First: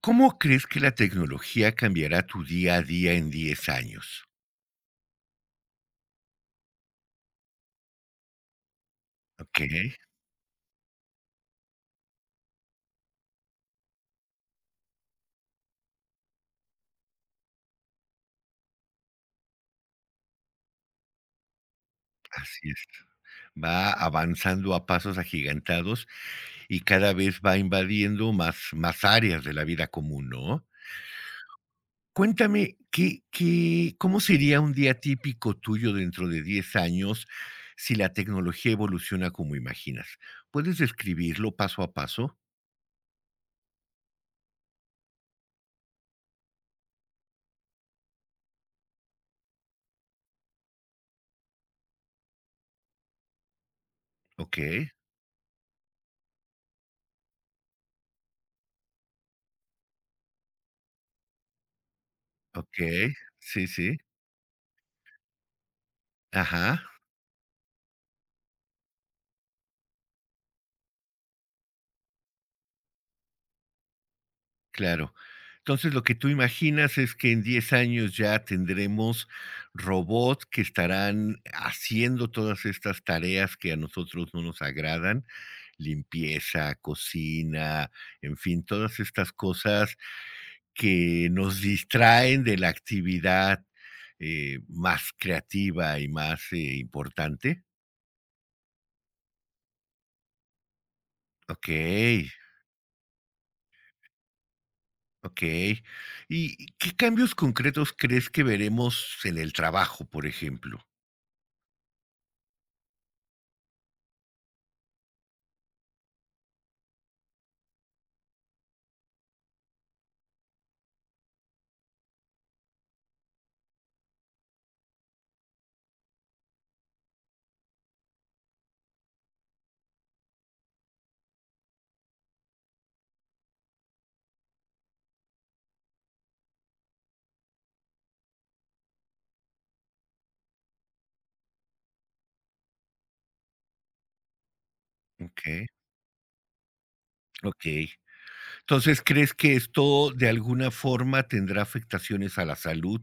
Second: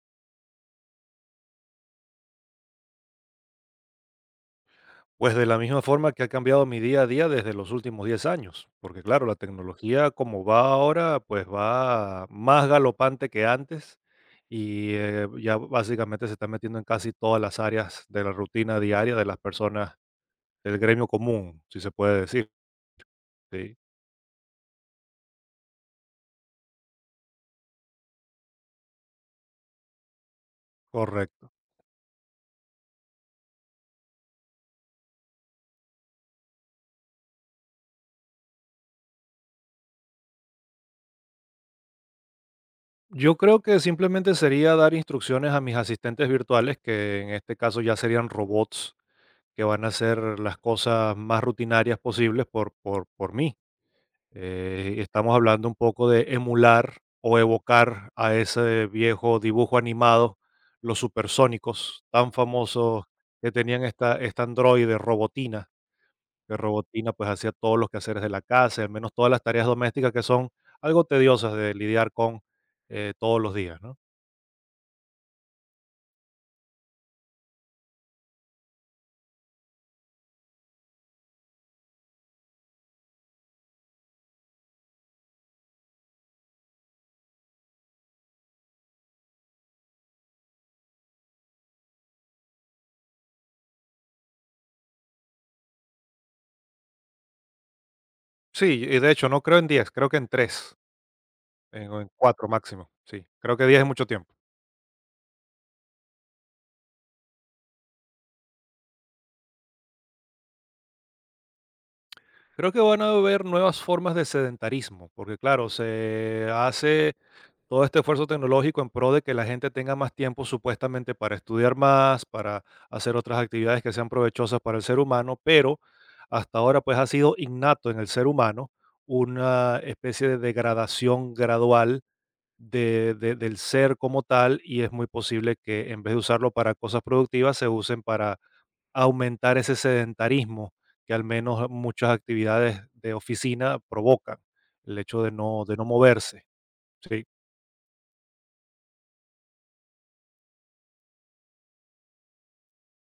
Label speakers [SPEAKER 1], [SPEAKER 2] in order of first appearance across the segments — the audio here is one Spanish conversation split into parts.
[SPEAKER 1] ¿Cómo crees que la tecnología cambiará tu día a día en 10 años?
[SPEAKER 2] Pues de la misma forma que ha cambiado mi día a día desde los últimos 10 años, porque claro, la
[SPEAKER 1] Okey,
[SPEAKER 2] tecnología como va ahora, pues va más galopante que antes y ya básicamente se está metiendo en casi todas las áreas de la rutina diaria de las personas del gremio común, si se puede decir.
[SPEAKER 1] así es.
[SPEAKER 2] Sí,
[SPEAKER 1] Va avanzando a pasos agigantados y cada vez va invadiendo más áreas de la vida común, ¿no?
[SPEAKER 2] correcto.
[SPEAKER 1] Cuéntame, ¿¿qué cómo sería un día típico tuyo dentro de 10 años si la tecnología evoluciona como imaginas? ¿Puedes describirlo paso a paso?
[SPEAKER 2] Yo creo que simplemente sería dar instrucciones a mis asistentes virtuales, que en este caso ya serían robots que van a hacer las cosas más rutinarias posibles por mí.
[SPEAKER 1] ¿Ok?
[SPEAKER 2] Estamos hablando un poco de emular o evocar a ese viejo dibujo animado, los Supersónicos, tan famosos,
[SPEAKER 1] Okey.
[SPEAKER 2] que
[SPEAKER 1] Sí,
[SPEAKER 2] tenían
[SPEAKER 1] sí.
[SPEAKER 2] esta androide Robotina, que
[SPEAKER 1] Ajá.
[SPEAKER 2] Robotina pues hacía todos los quehaceres de la casa, al menos todas las tareas domésticas que son algo tediosas de lidiar con, todos los días, ¿no?
[SPEAKER 1] Claro. Entonces, lo que tú imaginas es que en 10 años ya tendremos robots que estarán haciendo todas estas tareas que a nosotros no nos agradan, limpieza, cocina, en fin, todas estas cosas que nos distraen de la actividad más creativa y más importante.
[SPEAKER 2] Sí, y de hecho no creo en 10, creo que en 3,
[SPEAKER 1] Ok,
[SPEAKER 2] o en 4 máximo, sí, creo que 10 es mucho tiempo.
[SPEAKER 1] ok. ¿Y qué cambios concretos crees que veremos en el trabajo, por ejemplo?
[SPEAKER 2] Creo que van a haber nuevas formas de sedentarismo, porque claro, se hace todo este esfuerzo tecnológico en pro de que la gente tenga más tiempo supuestamente para estudiar más, para hacer otras actividades que sean provechosas para el ser humano, pero hasta ahora pues ha sido innato en el ser humano una especie de degradación gradual del ser como tal, y es muy posible que en vez de usarlo para cosas productivas se usen para aumentar ese sedentarismo que al menos muchas actividades de oficina provocan, el hecho
[SPEAKER 1] Okey,
[SPEAKER 2] de no moverse. Sí.
[SPEAKER 1] okey. Entonces, ¿crees que esto de alguna forma tendrá afectaciones a la salud?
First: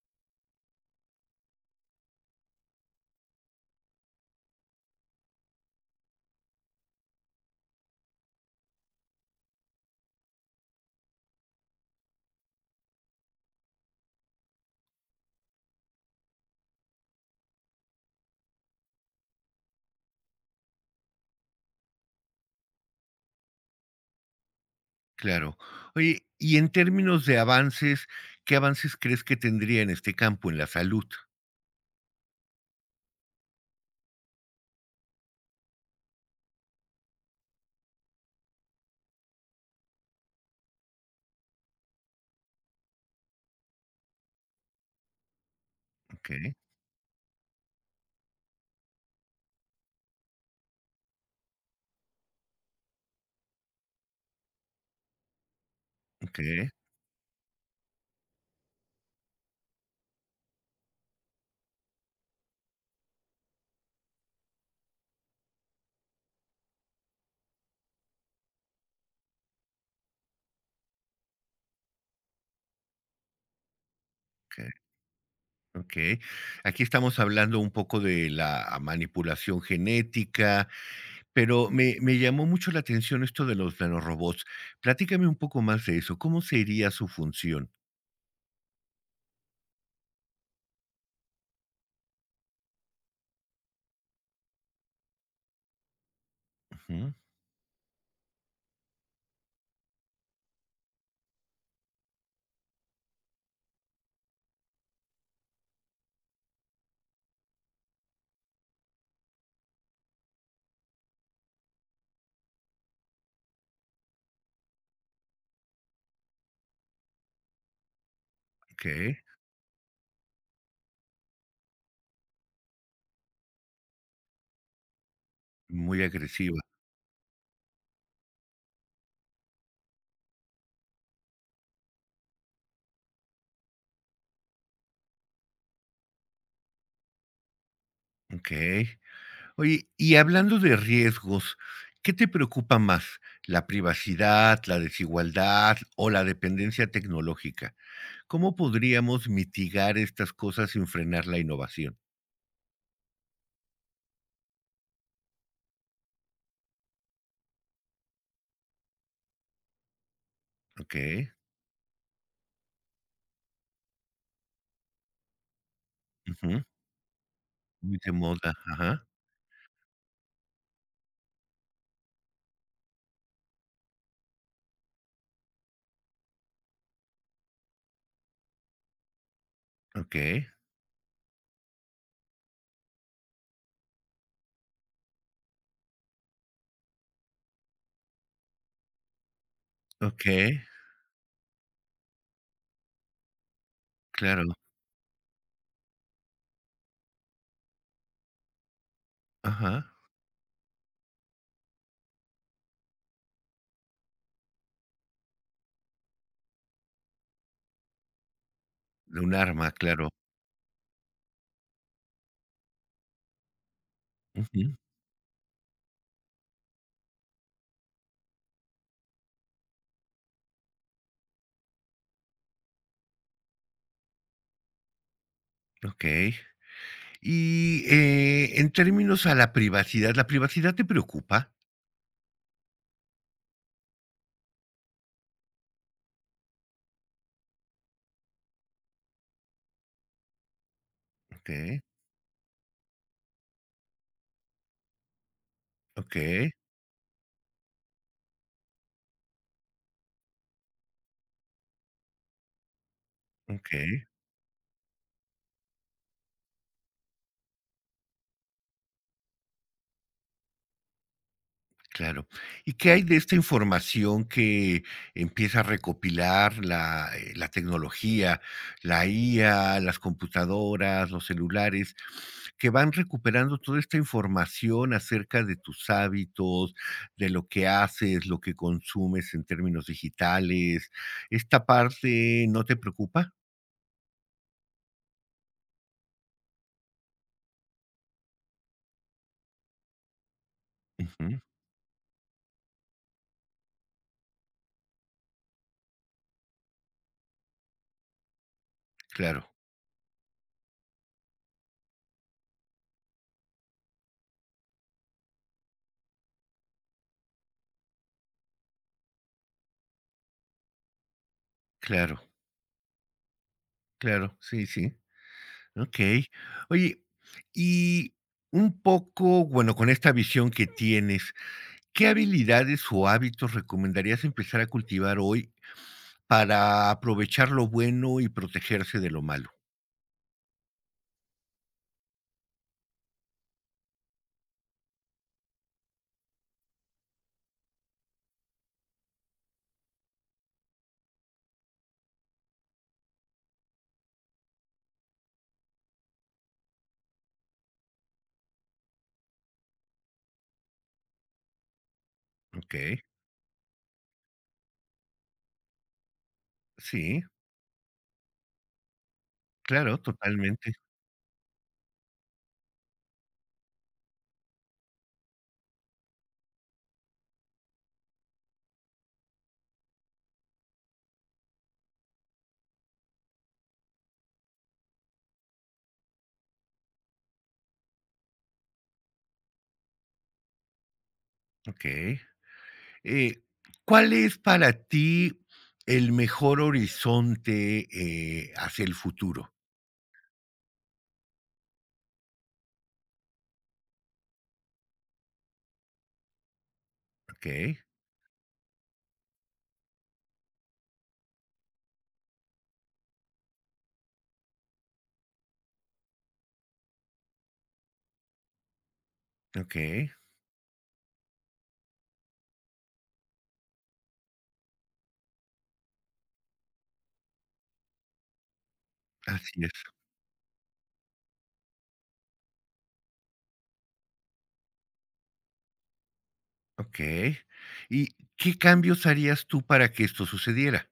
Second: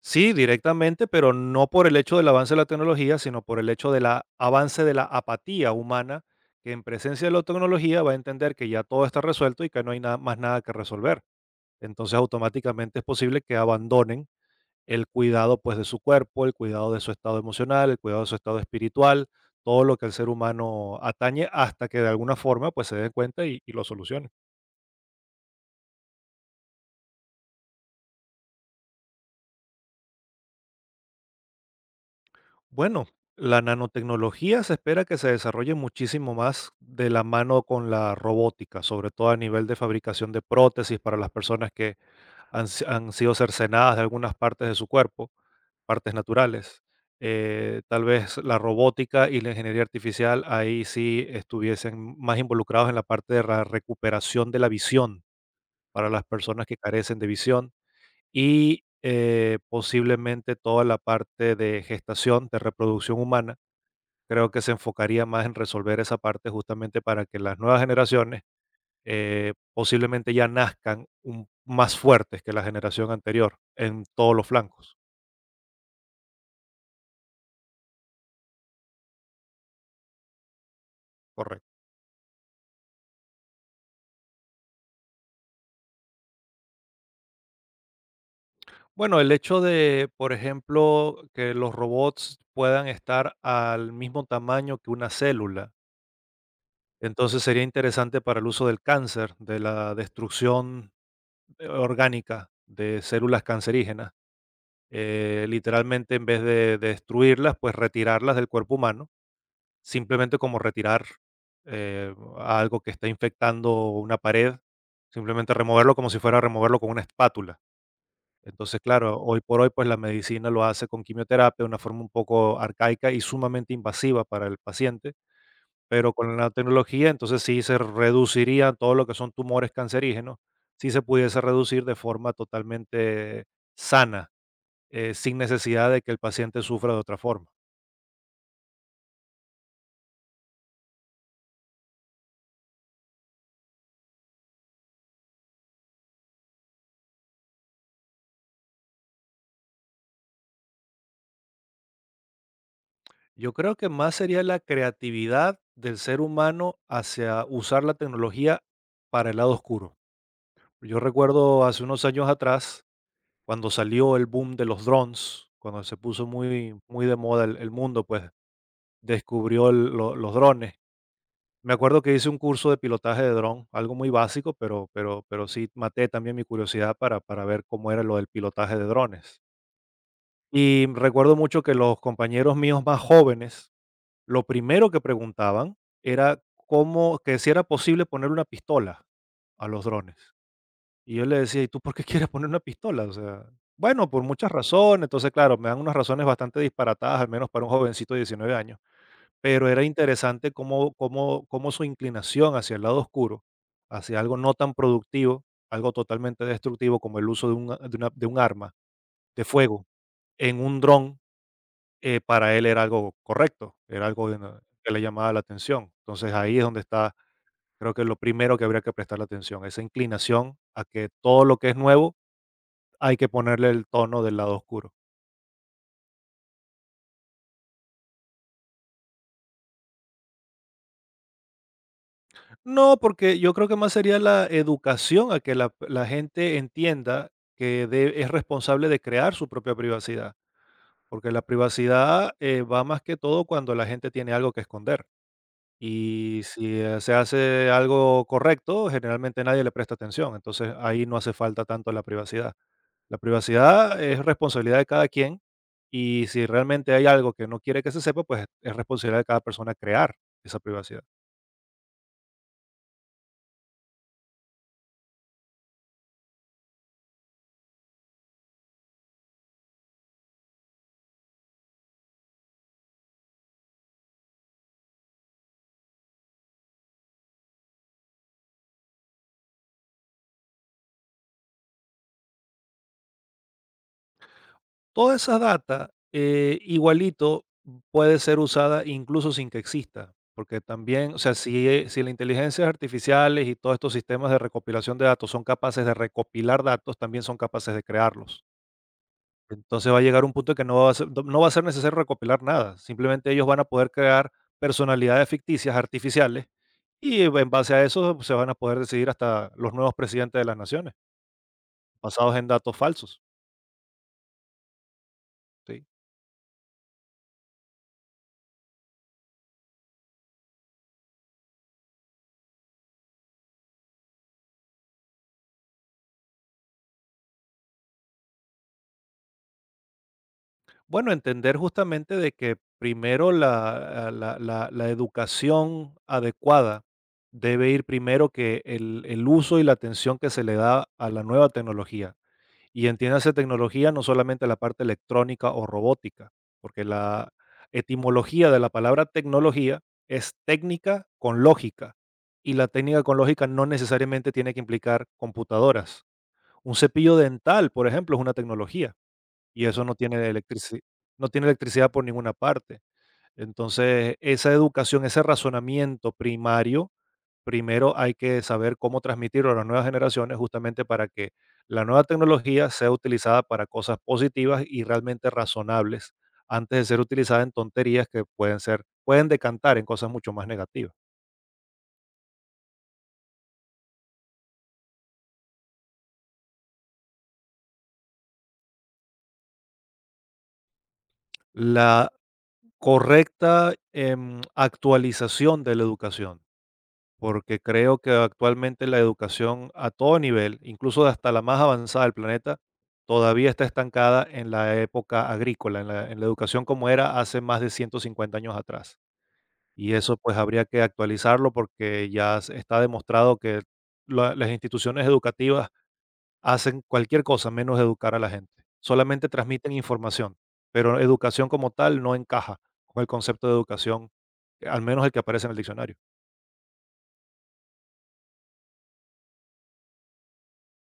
[SPEAKER 2] Sí, directamente, pero no por el hecho del avance de la tecnología, sino por el hecho del avance de la apatía humana, que en presencia de la tecnología va a entender que ya todo está resuelto y que no hay nada, más nada que resolver. Entonces, automáticamente es posible que abandonen el cuidado pues de su cuerpo, el cuidado de su estado emocional, el cuidado de su estado espiritual, todo lo que el ser humano atañe hasta que de alguna forma pues se den cuenta y lo solucionen.
[SPEAKER 1] Claro. Oye, y en términos de avances, ¿qué avances crees que tendría en este campo, en la salud?
[SPEAKER 2] Bueno, la nanotecnología se espera que se desarrolle muchísimo más de la mano con la robótica, sobre todo a nivel de fabricación de prótesis para las personas que han, si- han sido cercenadas de algunas partes de su cuerpo, partes
[SPEAKER 1] Okey,
[SPEAKER 2] naturales. Tal vez la robótica y la ingeniería artificial ahí sí estuviesen más involucrados en la parte de la recuperación de la visión para las personas
[SPEAKER 1] okey,
[SPEAKER 2] que carecen de visión, y posiblemente toda la parte de gestación, de reproducción humana, creo que se enfocaría más en resolver esa parte justamente para que las nuevas generaciones posiblemente ya nazcan más fuertes que la generación anterior en todos los
[SPEAKER 1] okey.
[SPEAKER 2] flancos.
[SPEAKER 1] Okey. Aquí estamos hablando un poco de la manipulación genética, pero
[SPEAKER 2] Correcto.
[SPEAKER 1] me llamó mucho la atención esto de los nanorobots. Platícame un poco más de eso, ¿cómo sería su función?
[SPEAKER 2] Bueno, el hecho de, por ejemplo, que los robots puedan estar al mismo tamaño que una célula,
[SPEAKER 1] Ujú,
[SPEAKER 2] entonces sería interesante para el uso del cáncer, de la destrucción orgánica de células cancerígenas. Literalmente, en vez de destruirlas, pues retirarlas del cuerpo humano, simplemente como retirar eh, algo que está infectando una pared, simplemente removerlo como si fuera a removerlo con una espátula. Entonces, claro,
[SPEAKER 1] okey,
[SPEAKER 2] hoy por hoy, pues la medicina lo hace con quimioterapia de una forma un poco arcaica y sumamente invasiva para el paciente,
[SPEAKER 1] muy
[SPEAKER 2] pero con la
[SPEAKER 1] agresiva,
[SPEAKER 2] tecnología, entonces sí se reduciría todo lo que son tumores cancerígenos, sí se pudiese reducir de forma totalmente sana, sin necesidad de que el paciente sufra de otra forma.
[SPEAKER 1] okey. Oye, y hablando de riesgos, ¿qué te preocupa más? ¿La privacidad, la desigualdad o la dependencia tecnológica? ¿Cómo podríamos mitigar estas cosas sin frenar la innovación?
[SPEAKER 2] Yo creo que más sería la creatividad del ser humano hacia usar la tecnología para el lado oscuro. Yo
[SPEAKER 1] Okey,
[SPEAKER 2] recuerdo hace unos años atrás, cuando salió el boom de los drones, cuando se puso muy, muy de moda, el
[SPEAKER 1] muy
[SPEAKER 2] mundo
[SPEAKER 1] de
[SPEAKER 2] pues
[SPEAKER 1] moda, ajá.
[SPEAKER 2] descubrió los drones. Me acuerdo que hice un curso de pilotaje de dron, algo muy básico, pero sí maté también mi curiosidad para ver cómo era lo del pilotaje de drones.
[SPEAKER 1] Okey,
[SPEAKER 2] Y recuerdo mucho que los compañeros míos más jóvenes, lo primero que preguntaban era cómo que si era posible poner una pistola a los drones.
[SPEAKER 1] okey,
[SPEAKER 2] Y yo les decía: "¿Y tú por qué quieres poner una pistola?". O sea, bueno, por muchas
[SPEAKER 1] claro,
[SPEAKER 2] razones. Entonces, claro, me dan unas razones bastante disparatadas, al menos para un jovencito de 19 años. Pero era
[SPEAKER 1] ajá.
[SPEAKER 2] interesante cómo su inclinación hacia el lado oscuro, hacia algo no tan productivo, algo totalmente destructivo como el uso de un a- de una de un arma
[SPEAKER 1] De un
[SPEAKER 2] de
[SPEAKER 1] arma,
[SPEAKER 2] fuego
[SPEAKER 1] claro.
[SPEAKER 2] en un dron, para él era algo correcto, era algo de na
[SPEAKER 1] Ujú,
[SPEAKER 2] que le llamaba la atención. Entonces, ahí es donde está, creo que lo primero que habría que prestarle atención, esa inclinación a que todo lo que es nuevo hay que ponerle el tono del lado oscuro.
[SPEAKER 1] okey. Y, en términos a ¿la privacidad te preocupa?
[SPEAKER 2] No, porque yo creo que más sería la educación a que la gente entienda que es responsable de crear su propia privacidad, porque la
[SPEAKER 1] Okey,
[SPEAKER 2] privacidad va más que todo cuando la gente tiene algo que esconder. Y
[SPEAKER 1] okey,
[SPEAKER 2] si se hace algo correcto, generalmente nadie le presta atención, entonces ahí no hace falta tanto la privacidad. La privacidad
[SPEAKER 1] okey.
[SPEAKER 2] es responsabilidad de cada quien, y si realmente hay algo que no quiere que se sepa, pues es responsabilidad de cada persona crear esa privacidad.
[SPEAKER 1] Claro. ¿Y qué hay de esta información que empieza a recopilar la tecnología, la IA, las computadoras, los celulares, que van recuperando toda esta información acerca de tus hábitos, de lo que haces, lo que consumes en términos digitales? ¿Esta parte no te preocupa?
[SPEAKER 2] Toda esa data, igualito puede ser usada incluso sin que exista, porque también, o sea,
[SPEAKER 1] Ujú,
[SPEAKER 2] si las inteligencias artificiales y todos estos sistemas de recopilación de datos son capaces de recopilar datos, también son capaces de crearlos.
[SPEAKER 1] claro,
[SPEAKER 2] Entonces va a llegar un punto que no va a ser necesario recopilar nada, simplemente ellos van a poder crear personalidades ficticias, artificiales, y en base a eso se van a poder decidir hasta los nuevos presidentes de las naciones,
[SPEAKER 1] claro,
[SPEAKER 2] basados en datos falsos.
[SPEAKER 1] claro, sí, sí.
[SPEAKER 2] ¿Sí?
[SPEAKER 1] Okey. Oye, y un poco, bueno, con esta visión que tienes, ¿qué habilidades o hábitos recomendarías empezar a cultivar hoy para aprovechar lo bueno y protegerse de lo malo?
[SPEAKER 2] Bueno, entender justamente de que primero la educación adecuada debe ir primero que el uso y la atención que se le da a la nueva tecnología. Y entiéndase tecnología no solamente la parte electrónica o robótica, porque la etimología de la palabra tecnología es técnica con lógica. Y la
[SPEAKER 1] Okey.
[SPEAKER 2] técnica con lógica no necesariamente tiene que implicar computadoras. Un cepillo
[SPEAKER 1] Sí,
[SPEAKER 2] dental, por ejemplo, es una tecnología y eso no
[SPEAKER 1] claro,
[SPEAKER 2] tiene
[SPEAKER 1] totalmente.
[SPEAKER 2] electrici no tiene electricidad por ninguna parte. Entonces, esa educación, ese razonamiento primario, primero hay que saber cómo transmitirlo a las nuevas generaciones justamente para que la nueva tecnología sea utilizada para cosas positivas y realmente razonables antes de ser utilizada en tonterías que pueden ser pueden decantar en cosas mucho más negativas.
[SPEAKER 1] Okey. Eh, ¿Cuál es para ti el mejor horizonte, hacia el futuro?
[SPEAKER 2] La correcta, actualización de la educación. Porque
[SPEAKER 1] Okey,
[SPEAKER 2] creo que actualmente la educación a todo nivel, incluso de hasta la más avanzada del planeta, todavía está estancada en la época agrícola, en la educación como era hace más de 150 años atrás. Y
[SPEAKER 1] okey,
[SPEAKER 2] eso pues habría que actualizarlo porque ya está demostrado que las instituciones educativas hacen cualquier cosa menos educar a la gente. Solamente
[SPEAKER 1] así
[SPEAKER 2] transmiten
[SPEAKER 1] es.
[SPEAKER 2] información, pero educación como tal no encaja con el concepto de educación, al menos el que aparece en el diccionario.
[SPEAKER 1] Okey. ¿Y qué cambios harías tú para que esto sucediera?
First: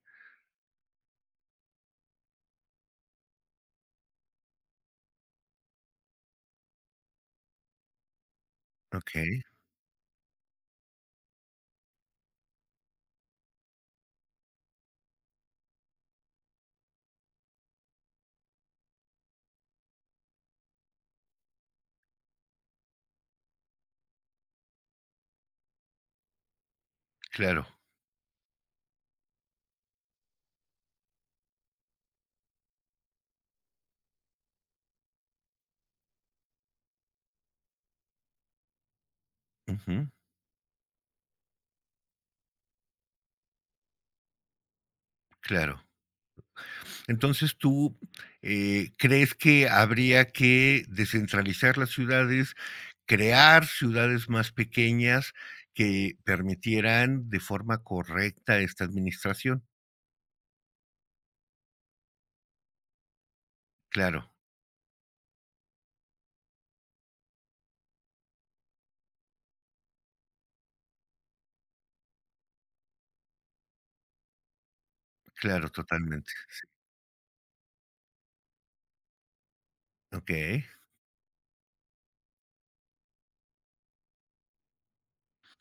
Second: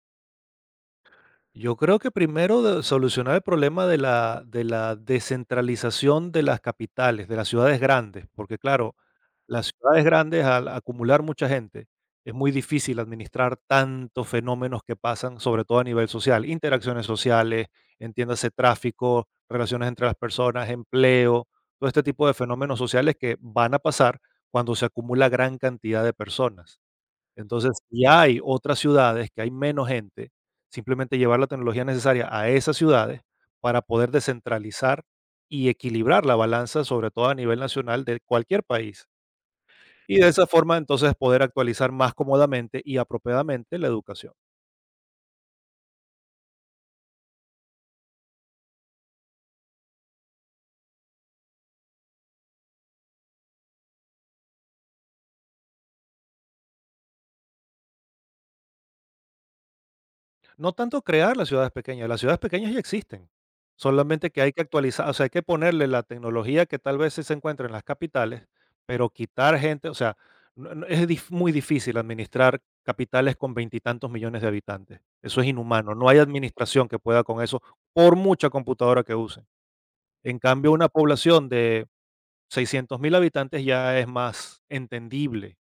[SPEAKER 2] Yo creo que primero solucionar el problema de la descentralización de las capitales, de las ciudades grandes, porque claro,
[SPEAKER 1] Okey,
[SPEAKER 2] las ciudades grandes al acumular mucha gente es muy difícil administrar tantos fenómenos que pasan, sobre todo a nivel social, interacciones sociales, entiéndase tráfico, relaciones entre las personas, empleo, todo este tipo de fenómenos sociales que van a pasar cuando se acumula gran cantidad de personas.
[SPEAKER 1] claro.
[SPEAKER 2] Entonces, si hay otras ciudades que hay menos gente, simplemente llevar la tecnología necesaria a esas ciudades para poder descentralizar y equilibrar la balanza, sobre todo a nivel nacional de cualquier país.
[SPEAKER 1] Ujú,
[SPEAKER 2] Y de esa forma, entonces, poder actualizar más cómodamente y apropiadamente la educación.
[SPEAKER 1] claro. Entonces, tú, ¿crees que habría que descentralizar las ciudades, crear ciudades más pequeñas que permitieran de forma correcta esta administración?
[SPEAKER 2] No tanto crear las ciudades pequeñas ya existen,
[SPEAKER 1] Claro,
[SPEAKER 2] solamente que hay que actualizar, o sea, hay que ponerle la tecnología que tal vez sí se encuentra en las capitales, pero quitar gente, o sea, muy difícil administrar capitales con veintitantos millones de habitantes. Eso es
[SPEAKER 1] claro,
[SPEAKER 2] inhumano, no hay
[SPEAKER 1] totalmente.
[SPEAKER 2] administración que pueda con eso, por mucha computadora que usen. En
[SPEAKER 1] Okey,
[SPEAKER 2] cambio, una población de 600.000 habitantes ya es más entendible,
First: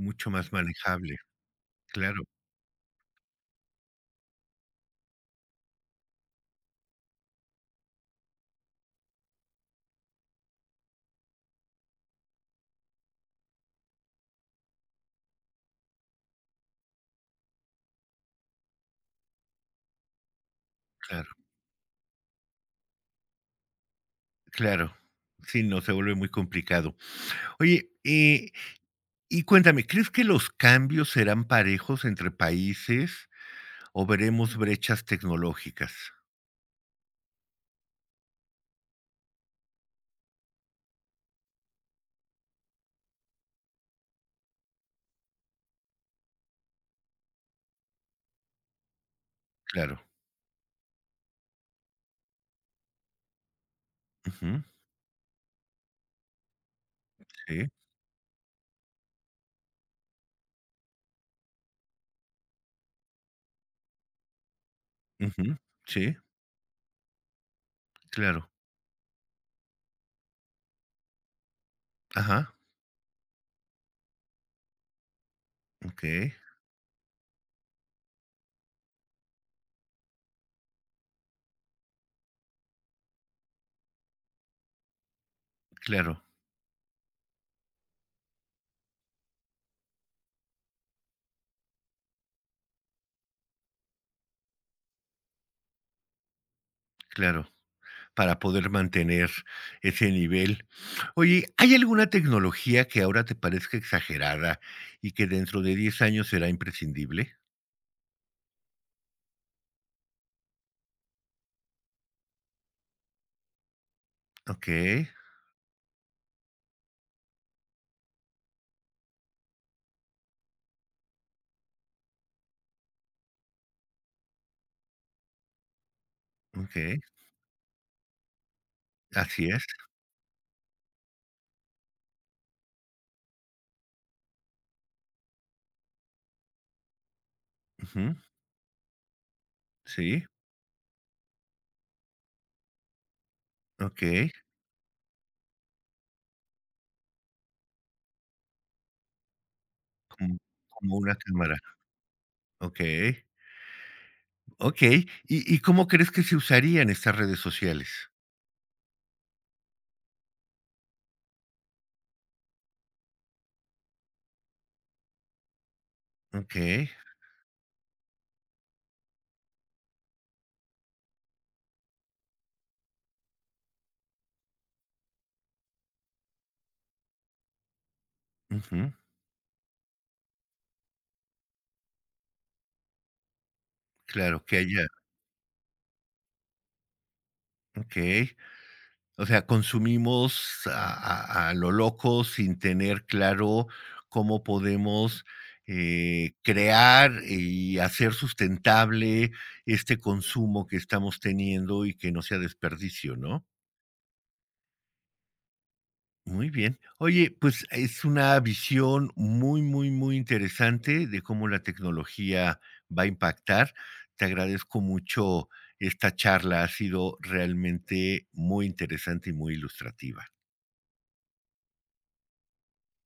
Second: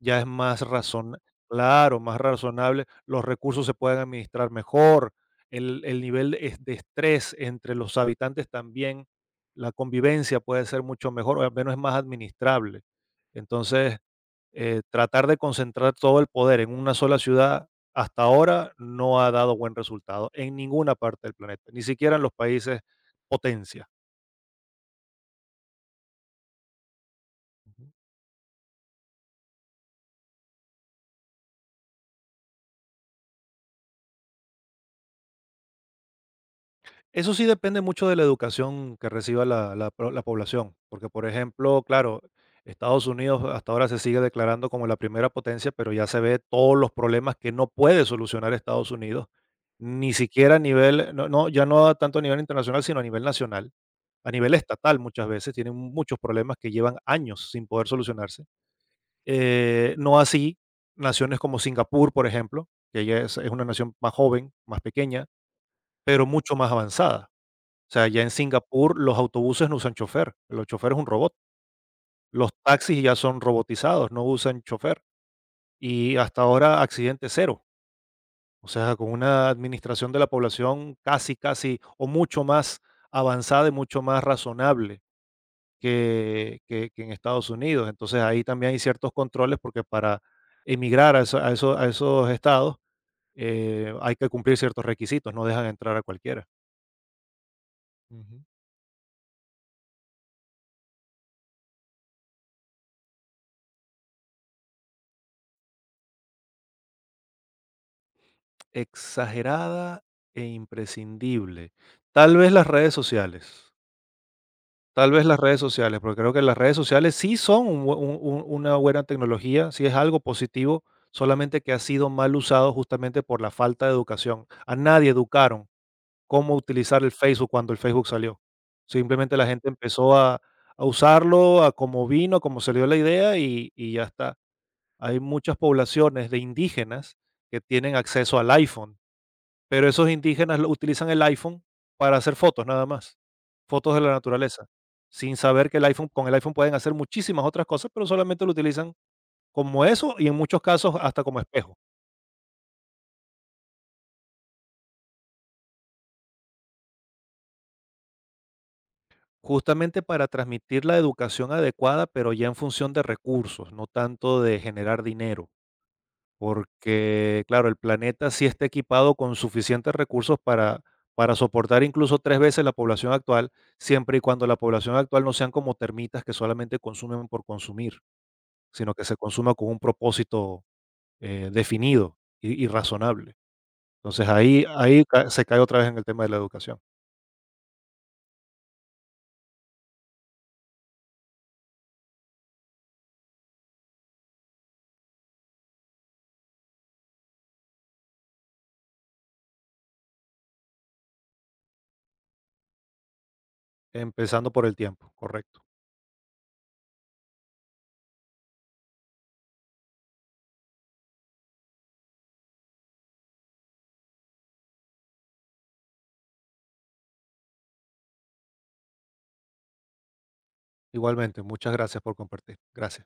[SPEAKER 2] ya es
[SPEAKER 1] más
[SPEAKER 2] más
[SPEAKER 1] manejable.
[SPEAKER 2] razon claro, más
[SPEAKER 1] Claro,
[SPEAKER 2] razonable, los recursos se pueden administrar mejor, el nivel de es de estrés entre los habitantes también, la convivencia puede ser mucho mejor, o al menos es más administrable. Entonces, tratar de concentrar todo el poder en una sola ciudad, hasta ahora no ha dado buen resultado en ninguna parte
[SPEAKER 1] claro,
[SPEAKER 2] del planeta, ni siquiera en los países potencia.
[SPEAKER 1] claro. Sí, no, se vuelve muy complicado. Oye, y cuéntame, ¿crees que los cambios serán parejos entre países o veremos brechas tecnológicas?
[SPEAKER 2] Eso sí depende mucho de la educación que reciba la la pro la población, porque, por ejemplo, claro, Estados Unidos hasta ahora se sigue declarando como la primera potencia, pero ya se ve todos los problemas que no puede solucionar Estados Unidos,
[SPEAKER 1] Claro.
[SPEAKER 2] ni siquiera a nivel, no no, ya no tanto a nivel internacional, sino a nivel nacional, a nivel
[SPEAKER 1] Ujú,
[SPEAKER 2] estatal muchas veces, tienen muchos problemas que llevan años sin
[SPEAKER 1] sí,
[SPEAKER 2] poder solucionarse. No así naciones como Singapur, por ejemplo, que ya es una nación más joven, más pequeña,
[SPEAKER 1] ujú, sí,
[SPEAKER 2] pero mucho más avanzada. O sea, ya en
[SPEAKER 1] claro.
[SPEAKER 2] Singapur los autobuses no usan chofer, los chofer es un robot. Los
[SPEAKER 1] Ajá,
[SPEAKER 2] taxis ya son robotizados, no usan chofer. Y
[SPEAKER 1] okey.
[SPEAKER 2] hasta ahora accidente cero. O sea, con una administración de la población casi, casi o mucho más avanzada y mucho más razonable
[SPEAKER 1] Claro,
[SPEAKER 2] que en Estados Unidos. Entonces ahí también hay ciertos controles porque para emigrar a esos estados, hay que cumplir ciertos requisitos, no dejan entrar a cualquiera.
[SPEAKER 1] claro, para
[SPEAKER 2] Ujú.
[SPEAKER 1] poder mantener ese nivel. Oye, ¿hay alguna tecnología que ahora te parezca exagerada y que dentro de 10 años será imprescindible?
[SPEAKER 2] Exagerada e imprescindible. Tal vez las redes sociales,
[SPEAKER 1] Okey,
[SPEAKER 2] tal vez las redes sociales, porque creo que las redes sociales sí son un bue un una buena tecnología, sí es algo positivo, solamente que ha sido mal usado justamente por la falta de educación. A nadie educaron cómo
[SPEAKER 1] okey,
[SPEAKER 2] utilizar el Facebook cuando el Facebook salió. Simplemente la
[SPEAKER 1] así es.
[SPEAKER 2] gente empezó a usarlo a como vino, a como se le dio la idea y ya está. Hay muchas poblaciones de indígenas que tienen
[SPEAKER 1] Ujú,
[SPEAKER 2] acceso al iPhone. Pero esos
[SPEAKER 1] sí,
[SPEAKER 2] indígenas lo utilizan el iPhone para hacer fotos nada más, fotos de la
[SPEAKER 1] okey,
[SPEAKER 2] naturaleza, sin saber que el iPhone con el iPhone pueden hacer muchísimas otras cosas, pero solamente lo utilizan como eso y en
[SPEAKER 1] como
[SPEAKER 2] muchos casos
[SPEAKER 1] como una
[SPEAKER 2] hasta como
[SPEAKER 1] cámara.
[SPEAKER 2] espejo,
[SPEAKER 1] Okey. Okey, y cómo crees que se usarían estas redes sociales?
[SPEAKER 2] justamente para transmitir la educación adecuada, pero ya en función de recursos, no tanto de generar dinero.
[SPEAKER 1] Okey,
[SPEAKER 2] Porque, claro, el planeta sí está equipado con suficientes recursos para soportar incluso 3 veces la población actual, siempre y cuando la población actual no sean como termitas que solamente consumen por consumir,
[SPEAKER 1] ujú,
[SPEAKER 2] sino que se consuma con un propósito definido y razonable. Entonces
[SPEAKER 1] claro, que
[SPEAKER 2] ahí,
[SPEAKER 1] haya
[SPEAKER 2] se cae otra vez en el tema de la educación,
[SPEAKER 1] okey. O sea, consumimos a lo loco sin tener claro cómo podemos, crear y hacer sustentable este consumo que estamos teniendo y que no sea desperdicio, ¿no?
[SPEAKER 2] empezando por el tiempo, correcto.
[SPEAKER 1] Muy bien. Oye, pues es una visión muy, muy, muy interesante de cómo la tecnología va a impactar. Te agradezco mucho esta charla, ha sido realmente muy interesante y muy ilustrativa.
[SPEAKER 2] Igualmente, muchas gracias por compartir. Gracias.